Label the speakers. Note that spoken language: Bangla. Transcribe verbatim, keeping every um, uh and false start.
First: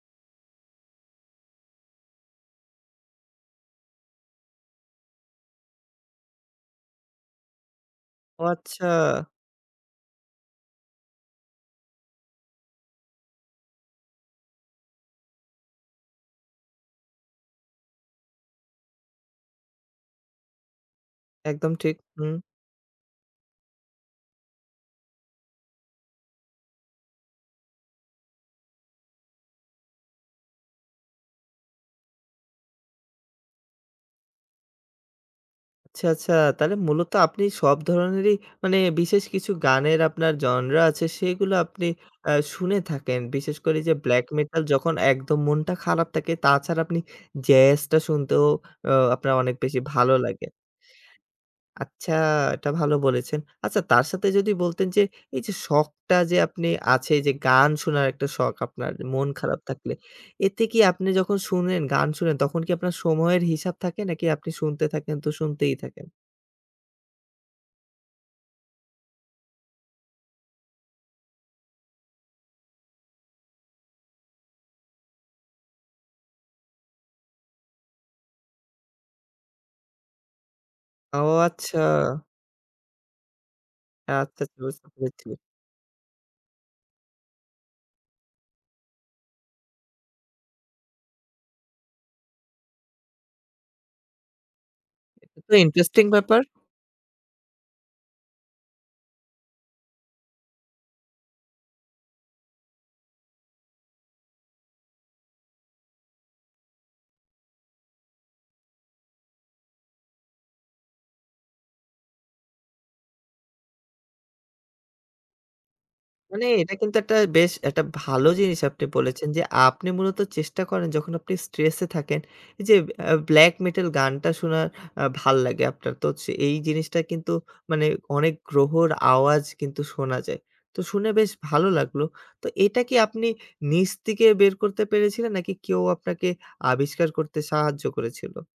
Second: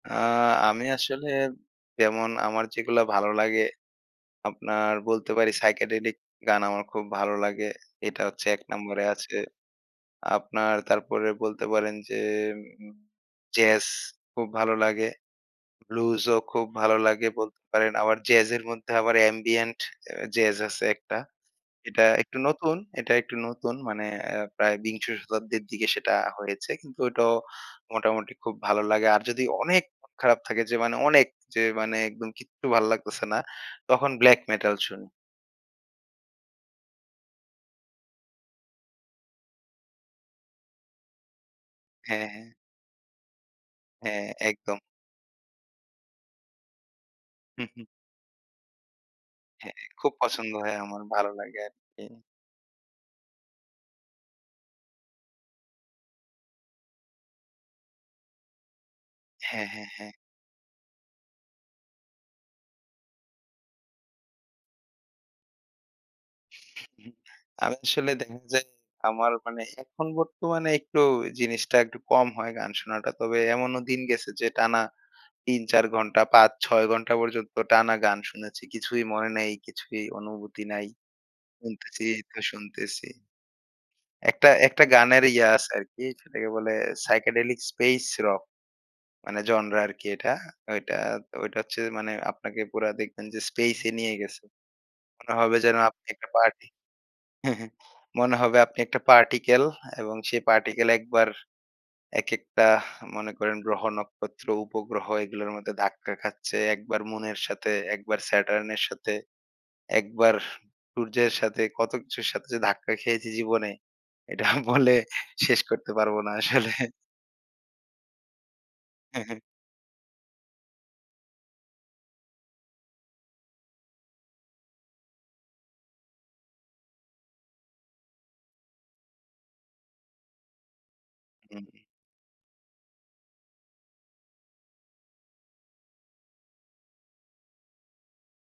Speaker 1: আ আমি আসলে যেমন আমার যেগুলা ভালো লাগে, আপনার বলতে পারি psychedelic গান আমার খুব ভালো লাগে। এটা
Speaker 2: ও
Speaker 1: হচ্ছে এক
Speaker 2: আচ্ছা!
Speaker 1: নম্বরে আছে। আপনার তারপরে বলতে পারেন যে উম জ্যাজ খুব ভালো লাগে। ব্লুজও খুব ভালো লাগে বলতে পারেন। আবার জ্যাজের মধ্যে আবার অ্যাম্বিয়েন্ট অ্যা জ্যাজ আছে একটা।
Speaker 2: একদম ঠিক।
Speaker 1: এটা একটু
Speaker 2: হু।
Speaker 1: নতুন এটা একটু নতুন মানে অ্যা প্রায় বিংশ শতাব্দীর দিকে সেটা হয়েছে কিন্তু ওটাও মোটামুটি খুব ভালো লাগে। আর যদি অনেক [unintelligible] খারাপ থাকে যে মানে অনেক। যে মানে একদম কিচ্ছু ভালো লাগতেছে না, তখন ব্ল্যাক মেটাল শুনি।
Speaker 2: আচ্ছা, আচ্ছা! তাহলে মূলত আপনি সব ধরনেরই মানে বিশেষ কিছু গানের আপনার জনরা আছে, সেইগুলো আপনি
Speaker 1: হ্যাঁ,
Speaker 2: অ্যা
Speaker 1: হ্যাঁ।
Speaker 2: শুনে থাকেন। বিশেষ করে যে ব্ল্যাক
Speaker 1: হ্যাঁ,
Speaker 2: মেটাল
Speaker 1: একদম।
Speaker 2: যখন একদম মনটা খারাপ থাকে। তাছাড়া আপনি
Speaker 1: হু, হু।
Speaker 2: জ্যাজটা শুনতেও অ্যা আপনার অনেক
Speaker 1: হ্যাঁ,
Speaker 2: বেশি
Speaker 1: খুব
Speaker 2: ভালো লাগে।
Speaker 1: পছন্দ হয় আমার। ভালো লাগে আরকি।
Speaker 2: আচ্ছা! এটা ভালো বলেছেন। আচ্ছা তার সাথে যদি বলতেন যে এই যে শখটা যে আপনি আছে। এইযে গান শোনার একটা শখ আপনার মন খারাপ
Speaker 1: হ্যাঁ, হ্যাঁ,
Speaker 2: থাকলে,
Speaker 1: হ্যাঁ।
Speaker 2: এতে কি আপনি যখন শুনেন, গান শুনেন, তখন কি আপনার সময়ের হিসাব থাকে নাকি আপনি শুনতে থাকেন তো শুনতেই থাকেন?
Speaker 1: আমি আসলে দেখা যায় আমার মানে এখন বর্তমানে একটু জিনিসটা একটু কম হয় গান শোনাটা। তবে এমনও দিন গেছে যে টানা তিন, চার ঘণ্টা, পাঁচ, ছয় ঘণ্টা পর্যন্ত টানা গান শুনেছি। কিছুই মনে নাই, কিছুই অনুভূতি নাই।
Speaker 2: ও আচ্ছা!
Speaker 1: শুনতেছিই তো শুনতেছি।
Speaker 2: আচ্ছা,
Speaker 1: একটা,
Speaker 2: আচ্ছা।
Speaker 1: একটা,
Speaker 2: বুঝতে
Speaker 1: গানের
Speaker 2: পেরেছি।
Speaker 1: ইয়া আছে আরকি, সেটাকে বলে psychedelic space rock মানে জনরা আরকি এটা। ওইটা তো ওইটা হচ্ছে মানে আপনাকে পুরা দেখবেন যে স্পেসে নিয়ে গেছে। মনে
Speaker 2: এটা তো
Speaker 1: হবে যেন
Speaker 2: ইন্টারেস্টিং
Speaker 1: আপনি একটা
Speaker 2: ব্যাপার।
Speaker 1: পার্টি। মনে হবে আপনি একটা পার্টিকেল এবং সেই পার্টিকেল একবার একেকটা মনে করেন গ্রহ, নক্ষত্র, উপগ্রহ এগুলার মধ্যে ধাক্কা খাচ্ছে, একবার মুনের সাথে, একবার স্যাটার্নের সাথে, একবার সূর্যের সাথে, কত কিছুর সাথে যে ধাক্কা খেয়েছি জীবনে, এটা বলে শেষ করতে পারব না
Speaker 2: মানে
Speaker 1: আসলে।
Speaker 2: এটা কিন্তু একটা বেশ একটা ভালো জিনিস আপনি
Speaker 1: হ্যাঁ,
Speaker 2: বলেছেন।
Speaker 1: হ্যাঁ।
Speaker 2: যে আপনি মূলত চেষ্টা করেন যখন আপনি স্ট্রেসে থাকেন, এই যে অ্যা ব্লাক মেটাল গানটা শোনার আ ভাল্লাগে আপনার। তো হচ্ছে এই জিনিসটা কিন্তু মানে অনেক গ্রহর আওয়াজ কিন্তু শোনা যায়। তো শুনে বেশ
Speaker 1: হু,
Speaker 2: ভালো
Speaker 1: হু।
Speaker 2: লাগলো। তো এটা কি আপনি নিজ থেকে বের করতে পেরেছিলেন? নাকি কেউ আপনাকে আবিষ্কার করতে সাহায্য করেছিল?